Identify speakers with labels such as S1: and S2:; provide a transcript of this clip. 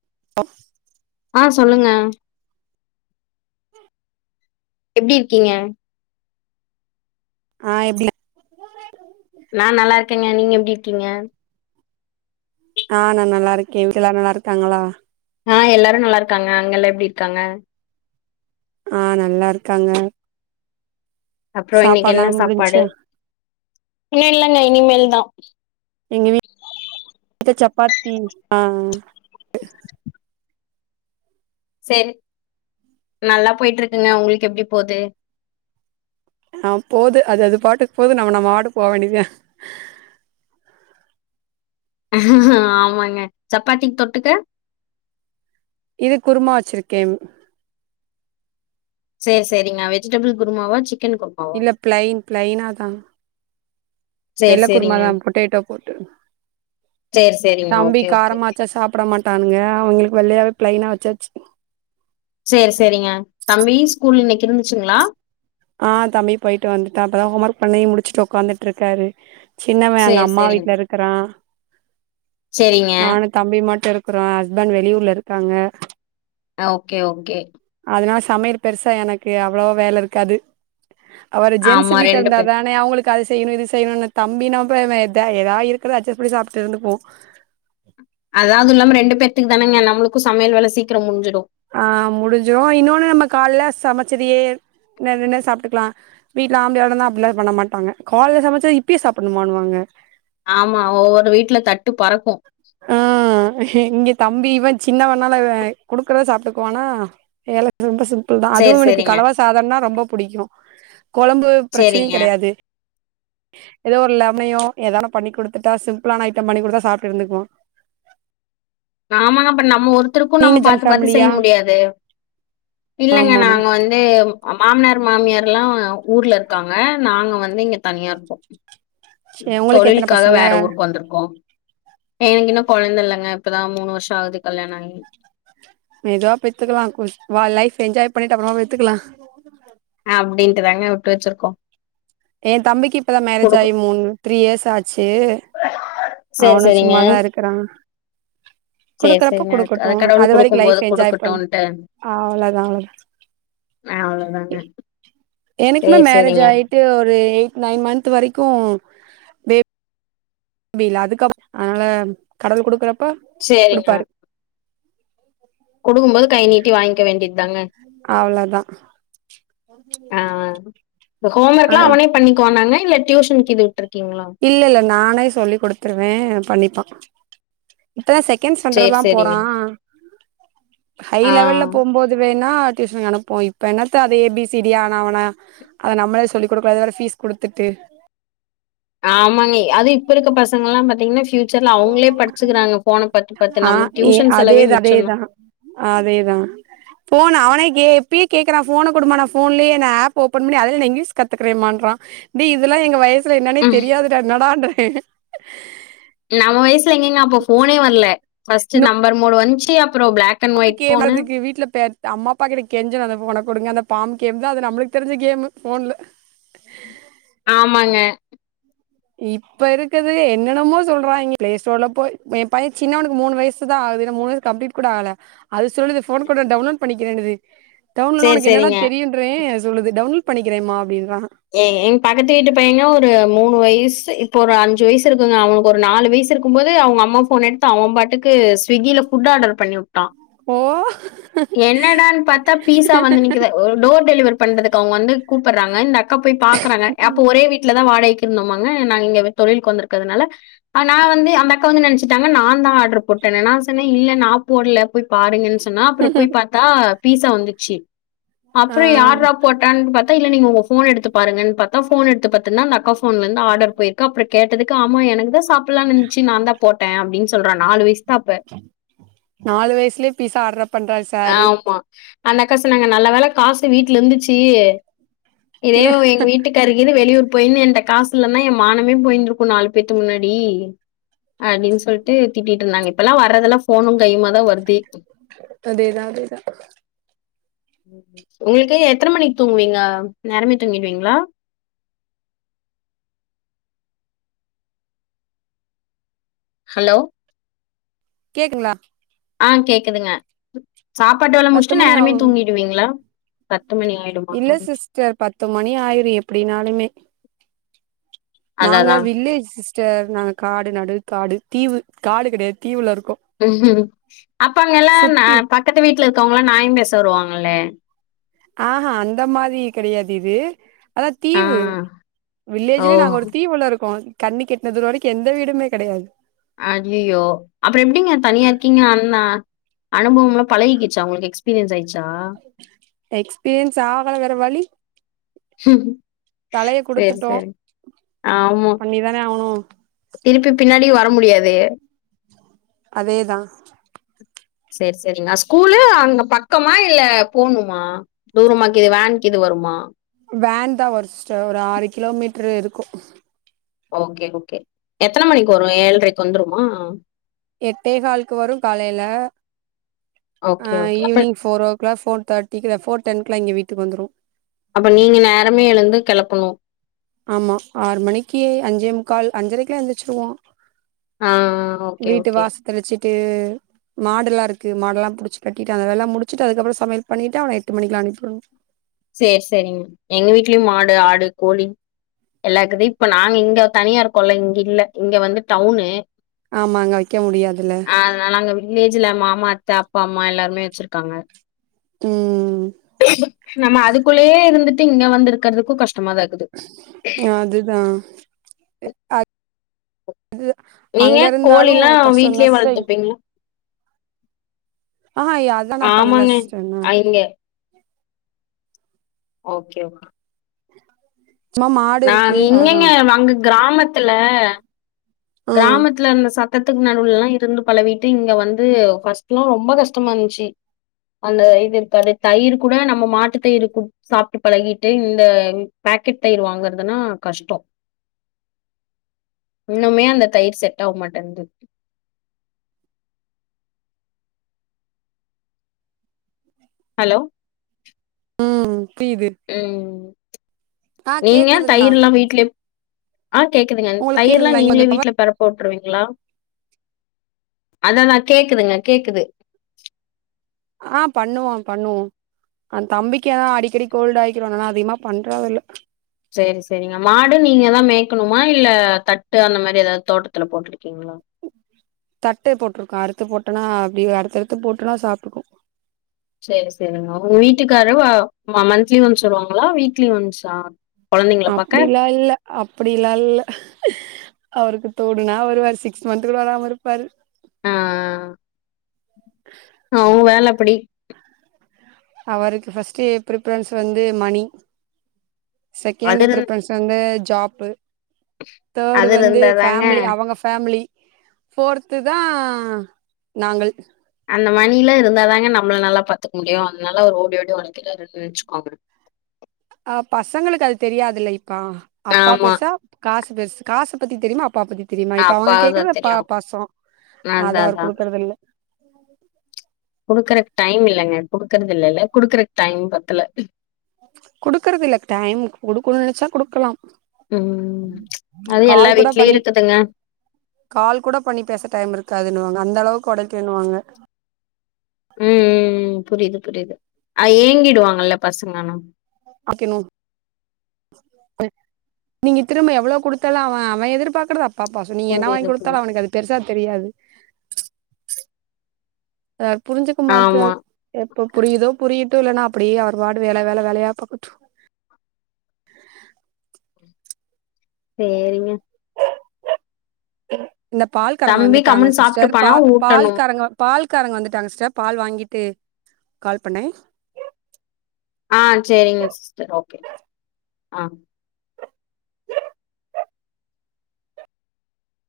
S1: [inaudible]
S2: ஆ சொல்லுங்க எப்டி இருக்கீங்க
S1: ஆ எப்டி
S2: நா நல்லா இருக்கேங்க நீங்க எப்டி இருக்கீங்க
S1: ஆ நா நல்லா இருக்கே வீட்ல எல்லாரு நல்லா இருக்காங்களா
S2: ஆ எல்லாரு நல்லா இருக்காங்க அங்கெல்லா எப்டி இருக்காங்க
S1: ஆ நல்லா இருக்காங்க
S2: அப்றோ இன்னைக்கு
S1: சாப்பாட்லா
S2: என்ன சாப்பாடு
S1: முடிஞ்ச்சா எங்க வீட்ல சப்பாத்தி ஆ
S2: சேரி நல்லா போயிற்றுக்குங்க உங்குளுக் எப்டி போது
S1: ஆ போது அது அது பாட்டுக் போது நம்ம நம்ம பாட்டுக் போ வேண்டிதா
S2: ஆமாங்க சப்பாத்திக் தொட்டுக்க
S1: இதுக் குருமா வெச்சிருக்கே
S2: சேர் சேரிங்க வெஜிடபிள் குருமாவா சிக்கன் கு
S1: இல்ல ப்ளைன் ப்ளைனாதா
S2: சேரி
S1: வெள்ள
S2: சேரிங்க
S1: குருமாதா பொட்டேடோ
S2: சேரி சேரிங்க
S1: தம்பி
S2: ஓகே ஓகே
S1: காரமாச்சா சாப்ட மாட் டானுங்க அவுங்குளுக் வெள்ளயாவே ப்ளைனா வெச்சாச்சு
S2: சேர் சேரிங்க தம்பி ஸ்கூல் இன்னிக் இருன்ச்சுங்ளா
S1: ஆ தம்பி போயிட்டு வந்துட்டா இப்பதா ஹோம் ஒர்க் பண்ணி முடிச்சுட் உக்காந்துட்ருக்காரு சின்னவ அங்க
S2: சேரி
S1: அம்மா
S2: சேரிங்க
S1: வீட்ல இருக்கறா
S2: சேரிங்க
S1: நானு தம்பி மட்டு இருக்கறா ஹஸ்பண்ட் வெளியூர்ல இருக்காங்க
S2: அ ஓகே ஓகே
S1: அத்னால சமையல் பெருசா எனக்கு அவ்ளோவோ வேல இருக்காது அப்றோ ஜென்ஸ்சு
S2: ஆமா
S1: வீட்ட
S2: ரெண்டு
S1: இருந்த
S2: பேர்
S1: தானே அவுங்குளுக் கு அது செய்யணு இது செய்யணுனு தம்பி [unintelligible] ஏதாது இருக்கறத அட்ஜஸ்ட் பண்ணி சாப்ட்டு இருந்துப்போ
S2: அதாவது இல்லாம ரெண்டு பேத்துக் தானங்க நம்ளுக்கு சமையல் வேல சீக்கரோ முஞ்சிடு
S1: ஆ முடிஞ்சுரு இன்னொன்னு நம்ம காலேல சமைச்சதயே [unintelligible] சாப்ட்டுக்கலா வீட்ல ஆம்ப்டியாள் இருந்தா அப்டில்லா பண்ண மாட்டாங்க கால்லல சமச்சத் இப்பயு சாப்பிட்மான்வாங்க
S2: ஆமா ஒவ்வொரு வீட்ல தட்டு பறக்கு
S1: ஆ இங்க தம்பி இவ சின்னவண்ணால இவ குடுக்கறத் சாப்ட்டுக்வானா [unintelligible] ரொம்ப சிம்ப் பிள்தா அதுவு
S2: சரி,
S1: இவுனுக்
S2: சரிங்க,
S1: கலவ சாதம்னா ரொம்ப புடிக்கு கொழம்பு பிரச்சனையு
S2: சரிங்க.
S1: கெடையாது ஏதோ ஒரு லெமனையோ ஏதா ஒன்னு பண்ணி குடுத்துட்டா சிம்பிளான ஐட்டம் பண்ணிகுடுத்தா சாப்ட்டு இருந்துக்வா
S2: ஆமாங் அப்றோ நம்ம ஒருத்துருக்கு நம்ம
S1: நீங்க ஜாயிண்ட்
S2: பாத்து பாத்து செய்ய
S1: ஃபேமிலியா
S2: முடியாது இல்லங்க
S1: ஆமா ஆமா
S2: நாங் வந் து மாமனார் மாமியார்ல்லா ஊர்ல இருக்காங்க நாங்க வந்து இங்க தனியா இருக்கோ
S1: சே உங்களுக்கு எத்தன
S2: தொழில்க்காக
S1: பசங்க
S2: வேற ஊருக் வந்த்ருக்கோ எனக்கு இன்னு கொழந்த இல்லைங்க இப்பதா மூணு வருஷ ஆகுது கல்யாண ஆகி
S1: மெதுவா பெத்துக்கலா லைஃப் என்ஜாய் பண்ணிட்டு அப்பறமா பெத்துக்கலா
S2: அப்படின்ட்டுதாங்க விட்டு வச்சிருக்கோ
S1: எ தம்பிக்கு இப்பதா மேரேஜ் ஆகி மூண் த்ரீ இயர்ஸ் ஆச்சு
S2: சரி,
S1: அவனு
S2: சரிங்க.
S1: சும்மாதா இருக்கிறா
S2: சரி,
S1: குடுக்குறப்ப
S2: சரிங்க. அது
S1: குடுக்கட்டு
S2: கடவுள்
S1: அது வரைக்கு
S2: குடுக்கும்போது
S1: லைஃப்ப என்ஜாய் பண்ண
S2: குடுக்கட்டுன்ட்டு.
S1: ஆ அவ்வளவுதா அவ்ள
S2: ஆ அவ்ளோதாங்க
S1: எனக்குமே
S2: சரி,
S1: மேரேஜ்
S2: சரிங்க.
S1: ஆகிட்டு ஒரு எயிட் நைன் மன்த் வரைக்கு முடுயல அதுகப் அதனால கடவுள் குடுக்குறப்
S2: சேரிங்க குடுக்கும்போது கை நீட்டி வாங்கிக்க வேண்டியது தாங்க
S1: அவ்ளதா
S2: ஆ ஆ இந்த ஹோம்
S1: அ
S2: ஒர்க்ல்லா அவனே பண்ணிகுவான்னாங்க இல்ல டியூஷன்க்கு இது விட்ருக்கீங்களா
S1: இல்ல இல்ல நானே சொல்லி் குடுத்துருவே பண்ணிப்பா இத்தனை செகண்ட்ஸ்
S2: சரி,
S1: சேண்றதா
S2: சரிங்க.
S1: போறா ஹை
S2: ஆ.
S1: லெவல்ல போம்போ இது வேணா டியூஷன்க்கு அனுப்போ இப்ப என்னத்த அதே ஏ பி சி டி ஆனஆவனா அத நம்ளே சொல்லி குடுக்கல அது வேர ஃபீஸ் குடுத்துட்டு
S2: ஆமாங்க அது இப்ப இருக்க பசங்கல்லாம் பாத்தீங்கன்னா ஃப்யூச் ச்சர் அவங்ளே படிச்சுக்குறாங்க ஃபோன பாத்து பாத்து
S1: ஆ
S2: நமக்
S1: ஏ
S2: டியூஷன் செலவே
S1: அதேதா
S2: மிச்சந்தா
S1: அதேதா அதேதா போன அவனே கேப் எப்பயே கேக்குறா ஃபோன குடுமா நா போன்லயே நா ஆப் ஓப்பன் பண்ணி அதல ந இங்லிஸ் கத்துக்றேமான்றா டே இதெல்லா எங்க வயசுல என்னன்னே
S2: ம்,
S1: தெரியாதுட என்னடான்றெ
S2: நம்ம வயசுல எங்கங்க அப்ப ஃபோனே வரல ஃபஸ்ட்ரு நம்பர் மூடு வந்ச்சு அப்ற ப்ளாக்
S1: அப்ப கேட்டதுக்கு வீட்ல பே அம்மாப்பாட்ட கெஞ்சனு அந்த ஃபோன குடுங்க அந்த பாம்பு கேம் தா அது நம்மளுக்கு தெரிஞ்ச கேமு ஃபோன்ல
S2: ஆமாங்க
S1: இப்ப இருக்குது என்னன்னமோ சொல்றாங்க ப்ளேஸ்ஸ்டோர்ல போய் எ பைய சின்னவ்னுக்கு மூணு வயசுதா ஆகுதுல்ல மூணு வயசு கம்ப்ளீட் கூட ஆல அது சொல்லுது ஃபோன் கூட டவுன்லோட் பண்ணிக்கறேன்னுது டவுன்லோ
S2: சரி,
S1: உனக்கு என்னடா
S2: சரிங்க.
S1: தெரியுன்றே அது சொல்லுது டவுன்லோட் பண்ணிக்கிறேம்மா அப்டின்றா
S2: ஏ எங் பக்கத்து வீட்டு பையங்க ஒரு மூணு வயசு இப்ப ஒரு அஞ்சு வயசு இருக்குங்க அவனுக்கு ஒரு நாலு வயசு இருக்கு க்கும்போது அவங்க அம்மா போன் எடுத்து அவ பாட்டுக்கு ஸ்விக்கியில ஃபுட் ஆர்டர் பண்ணிவுட்டா
S1: ஓ
S2: என்னடான்னு பாத்தா பீஸா வந்து நிக்குது ஒரு டோர் டெலிவரி பண்றதுக்கு அவங்க வந்து கூப்பிட்றாங்க இந்தக் கா போய் பாக்குறாங்க அப்ப ஒரே வீட்ல தா வாடகைக்கு இருந்தோமாங்க நாங்க இங்க தொழில்க்கு வந்திருக்கதுனால அ நா வந்து அந்தக்க வந்து நெனைச்சட்டாங்க நாந்தா ஆர்டர் போட்டே நா சொன்னே நா போட்ல போய் பாருங்கன் சொன்னா அப்ற போய் பாத்தா பீஸா வந்துச்சு
S1: ஆ
S2: அப்ற யார்ரா போட்டா பாத் இல்ல நீங்க உங்க ஃபோன் எடுத்து பாருங்கன் பாத்தா போன் எடுத்து பாத்தன்னா அந்தக்கா போன்லந்து ஆடர் போயிருக்கு அப்ற கேட்டதுக் ஆமா எனக்கு தா சாப் அப்பல்லா நென்ச்சு நான்தா போட்டே அப்டின்னு சொல்றா நாலு வயசுதா அப்ப
S1: நாலு வயசலயே பீஷ்ஷா ஆர்டர் பண்றாரு சார்
S2: ஆமா அந்தக்கா சொன்னாங்க நல்ல வேல காசு வீட்ல இருந்ச்சு இதே
S1: இல்ல
S2: எங்க வீட்டுக் த்தர்கினு வெளியூர் போயிர்னு என்ட காசுலன்னா என் மானமே போய்ந்திருக்கு நாலு பேத்து முன்னாடி அப்டின்னு சொல்ட்டு திட்டிட்டு இருந்தாங்க இப்ப எல்லா வரதெல்லா ஃபோனு கையுமா தா வருது
S1: அதேதா அதேதா
S2: உங்களுக்கு எத்தன மணிக்கி தூங்குவீங்க நேரமே தூங்கிடுவீங்ளா ஹலோ
S1: கேக்குங்ளா
S2: ஆ கேக்குதுங்க சாப்பாட்டு வேல
S1: பத்து
S2: முடிச்ட்டு
S1: மணி
S2: நேரமே
S1: ஆகு
S2: தூங்கிடுவீங்ளா பத்து மணி ஆயிடுமா
S1: சர் பத்து மணி ஆயிரு எப்டினாலுமே
S2: அதான்
S1: நாங்க
S2: அதான்
S1: வில்லேஜ் சிஸ் சேர் நாங்க காடு நடு காடு தீவு காடு கெடையாது தீவுல இருக்கோ
S2: அப்ப அங்க எல்லா நா
S1: சுத்தி
S2: பக்கத்து வீட்ல இருக்கவங்களா நாயம் பேச வருவாங்கலே
S1: ஆஹா அந்த மாரி கெடையாது இது அதா
S2: ஆ
S1: தீவு
S2: ஓ
S1: வில்லேஜ்லேயே நாங்க ஒரு தீவு உள்ள இருக்கோ கண்ணுக்கெட்ன தூர வரைக்கு எந்த வீடுமே கெடையாது
S2: அய்யயோ அப்ற எப்டிங்க தனியா இருக்கீங்க அந்தா அனுபவம்லா பழகிக்கிச்சா உங்குளுக்கு எக்ஸ்பீரியன்ஸ் ஆயிர்ச்சா
S1: எக்ஸ்பீரியன்ஸ் ஆகல வேர வழி தலைய
S2: சேரி
S1: குடுத்துட்டோ
S2: சேரி ஆமா
S1: பண்ணிதானே ஆவுணு
S2: திருப்பி பின்னாடி வர முடியாது
S1: அதேதா
S2: செரி செரிங்கா ஸ்கூலு அங்க பக்கமா இல்ல போணுமா தூரமாக்கிது வேன் கிது வருமா
S1: வேன் தா வரு சிஸ்டர் ஒரு ஆறு கிலோமீட்ரு இருக்கூ
S2: ஓகே ஓகே எத்தன மணிக்கு வரு ஏழ்ரைக்கு வந்துருமா
S1: எட்டே ஹால்க்கு வரு காலைல
S2: ஓகே
S1: அ
S2: ஓகே அப்ப
S1: ஈவ்னிங் ஃபோரோ ஓக் குள்ள ஃபோர் தேட்டிக்கி இத போர் டென்க்லா இங்க வீட்டுக்கு வந்துரு
S2: அப்ப நீங்க நேரமே எழுந்து கெளப்பணு
S1: ஆமா ஆறு மணிக்கே அஞ்சே முக்கால் அஞ்சரைக்லா எந்திரிச்சிருவோ
S2: ஆ ஓகே
S1: வீட்டு
S2: ஓகே
S1: வாச தெளிச்சிட்டு மாடெல்லாருக்கு மாடெல்லா புடிச்சு கட்டிட்டு அந்த வேலலா முடிச்சுட்டு அதுக்கப்புறோ சமையல் பண்ணிட்டு அவன எட்டு மணிக்கிலா அனுப்பிட்ணு
S2: சேர் சேரிங்க எங்க வீட்லயு மாடு ஆடு கோழி எல்லாக்குது இப்ப நாங்க இங்க தனியாருக்கோல்ல இங்க இல்ல இங்க வந்து டவுனு
S1: ஆமா அங்க வைக்க முடியாதுல்ல
S2: அதனால அங்க வில்லேஜ்ல மாமா அத்த அப்பா அம்மா எல்லாருமே வச்சிருக்காங்க
S1: ம்
S2: நம்ம அதுக்குள்ளேயே இருந்துட் ட்டு இங்க வந்து இருக்கிறதுக்கூ கஷ்டமா தா இக்
S1: அ அதுதா அத் அது
S2: நீங்க
S1: அங்க இருந்தாலு
S2: கோழிலாம்
S1: கஷ்டந்தா
S2: வீட்லயே
S1: சிஸ்ட
S2: வளர்த்துப்பீங்களா?
S1: ஆஹா எ அதா நா பண்ணல
S2: ஆமாங்க.
S1: சிஸ்டர் நா
S2: அ இங்க ஓகே ஓகே
S1: சும்மா மாடு
S2: நா
S1: இருக்கு அவ்ளோதா
S2: இங்ஙங்க அங்க கிராமத்துல
S1: ம்
S2: கிராமத்துல இருந்த சத்தத்துக்கு நடுவுலல்லா இருந்து பழகிட்டு இங்க வந்து ஃபர்ஸ்ட்லா ரொம்ப கஷ்டமா இருந்ச்சி அந்த இது இருக்காது தயிர் கூட நம்ம மாட்டு தயிர் குடி சாப்ட்டு பழகிட்டு இந்த பேக்கெட் தயிர் வாங்கறதுனா கஷ்டோ இன்னுமே அந்த தயிர் செட் ஆவ மாட்டேன்து ஹலோ
S1: ம் புய்து
S2: ம் நீங்க
S1: கேக்குதுங்களா
S2: தயிர்ல்லா வீட்ல ஆ கேக்குதுங்க
S1: உங்களுக்கு
S2: தயிர்லா
S1: கேக்குதுங்களா இங்க
S2: நீங்களே
S1: கொஞ்சோ டவர்
S2: வீட்டுல பெற போட்டுருவீங்களா அததா கேக்குதுங்க கேக்குது
S1: ஆ பண்ணுவா பண்ணுவோ அந் தம்பிக்கு தா அடிக்கடி கோல்டு ஆயிக்கிறோனா அதிகமா பண்றதுல்ல
S2: செரி செரிங்க மாடு நீங்க தா மேய்கணுமா இல்ல தட்டு அந்த மாரி எதாவது தோட்டத்துல போட்டு இருக்கீங்களா
S1: தட்டு போட்ருக்கோ அறுத்து போட்டோனா அப்டியே அறுத்தறுத்து போட்டனா சாப்ட்டுக்கு
S2: சரி சரிங்க உங்க வீட்டுக்காரவ மந்த்லி ஒன்ஸ் வருவாங்களா வீக்லி ஒன்ஸா கொழந்தைங்கள பாக்க
S1: அப்டிலா இல்ல அப்டில்லா இல்ல அவருக்கு தோடினா வருவாரு சிக்ஸ் மந்த்த் கூட வராாம இருப்பாரு
S2: ஆ அவுங்க வேல அப்டி
S1: அவருக்கு ஃபர்ஸ்ட் ப்ரிபரன்ஸ் வந்து மணி செகண்ட்
S2: அது இருந்
S1: ப்ரிபரன்ஸ் வந்து ஜாப்பு தேர்டு
S2: அது
S1: வந்து
S2: இருந்தாதாங்க
S1: ஃபேமிலி அவங்க ஃபேமிலி ஃபோர்த்து தா நாங்கள்
S2: அந்த மணிலா இருந்தாதாங்க நம்மள நல்லா பாத்துக்க முடியு அதனால ஒரு ஓடி ஓடி ஒழக்கிறாறுனு நெனச்சுக்கோங்க
S1: ஆ பசங்களுக்கு அது தெரியாதுல்ல இப்ப அப்பா
S2: ஆமா
S1: பெருசா காசு பெருசு காசு பத்தி தெரியுமா அப்பா பத்தி தெரியுமா இப்ப அவுங்க
S2: அப்பாவதா
S1: கேக்றது ஒ ப
S2: தெரியு
S1: பாசோ அத
S2: அதா
S1: அவரு
S2: அதா
S1: குடுக்குறது இல்ல
S2: குடுக்குறக்கு டைம் இல்லைங்க குடுக்குறது இல்லல்ல குடுக்குறக்கு டைம் பத்தல
S1: குடுக்குறது இல்ல டைம் குடுக்கணு நெனச்சா குடுக்கலா
S2: ம் அது எல்லா
S1: கால் கூட
S2: வீட்லயு
S1: பண்ணி
S2: இருக்குதுங்க
S1: கால் கூட பண்ணி பேச டைம் இருக்காதுன்னுவாங்க அந்த அளவுக்கு ஒடைக்கணுவாங்க
S2: ம் ம் ம் புரியுது புரியுது அத ஏங்கிடுவாங்கல்ல பசங்கனா
S1: அப்ப இன்னு நீங்க திரும்ப எவ்ளோ குடுத்தாலு அவ அவ எதிர்பார்க்குறது அப் பாப்பா சோ நீ என்ன வாங்கி
S2: புரியுது
S1: குடுத்தாலு
S2: புரியுது.
S1: அவனுக்கு அது பெருசா தெரியாது அத புரிஞ்சுக்க
S2: ஆமா.
S1: மாட்ரார் எப்ப புரியுதோ புரியட்டு இல்லனா அப்டியே அவர் பாட்டு வேல வேல வேலயா பாக்கட்டு
S2: சேரிங்க
S1: இந்த பால் காரங்க
S2: தம்பி
S1: வந்துட்டாங்க
S2: கம்முனு
S1: சிஸ்டர்
S2: சாப்ட்டுப்பானா
S1: பால் பால்
S2: ஊட்டணும்.
S1: காரங்க பால் காரங்க வந்துட்டாங்க சிஸ்டர் பால் வாங்கிட்டு கால் பண்ணே
S2: ஆ சேரிங்க சிஸ்டர் ஓகே ஆ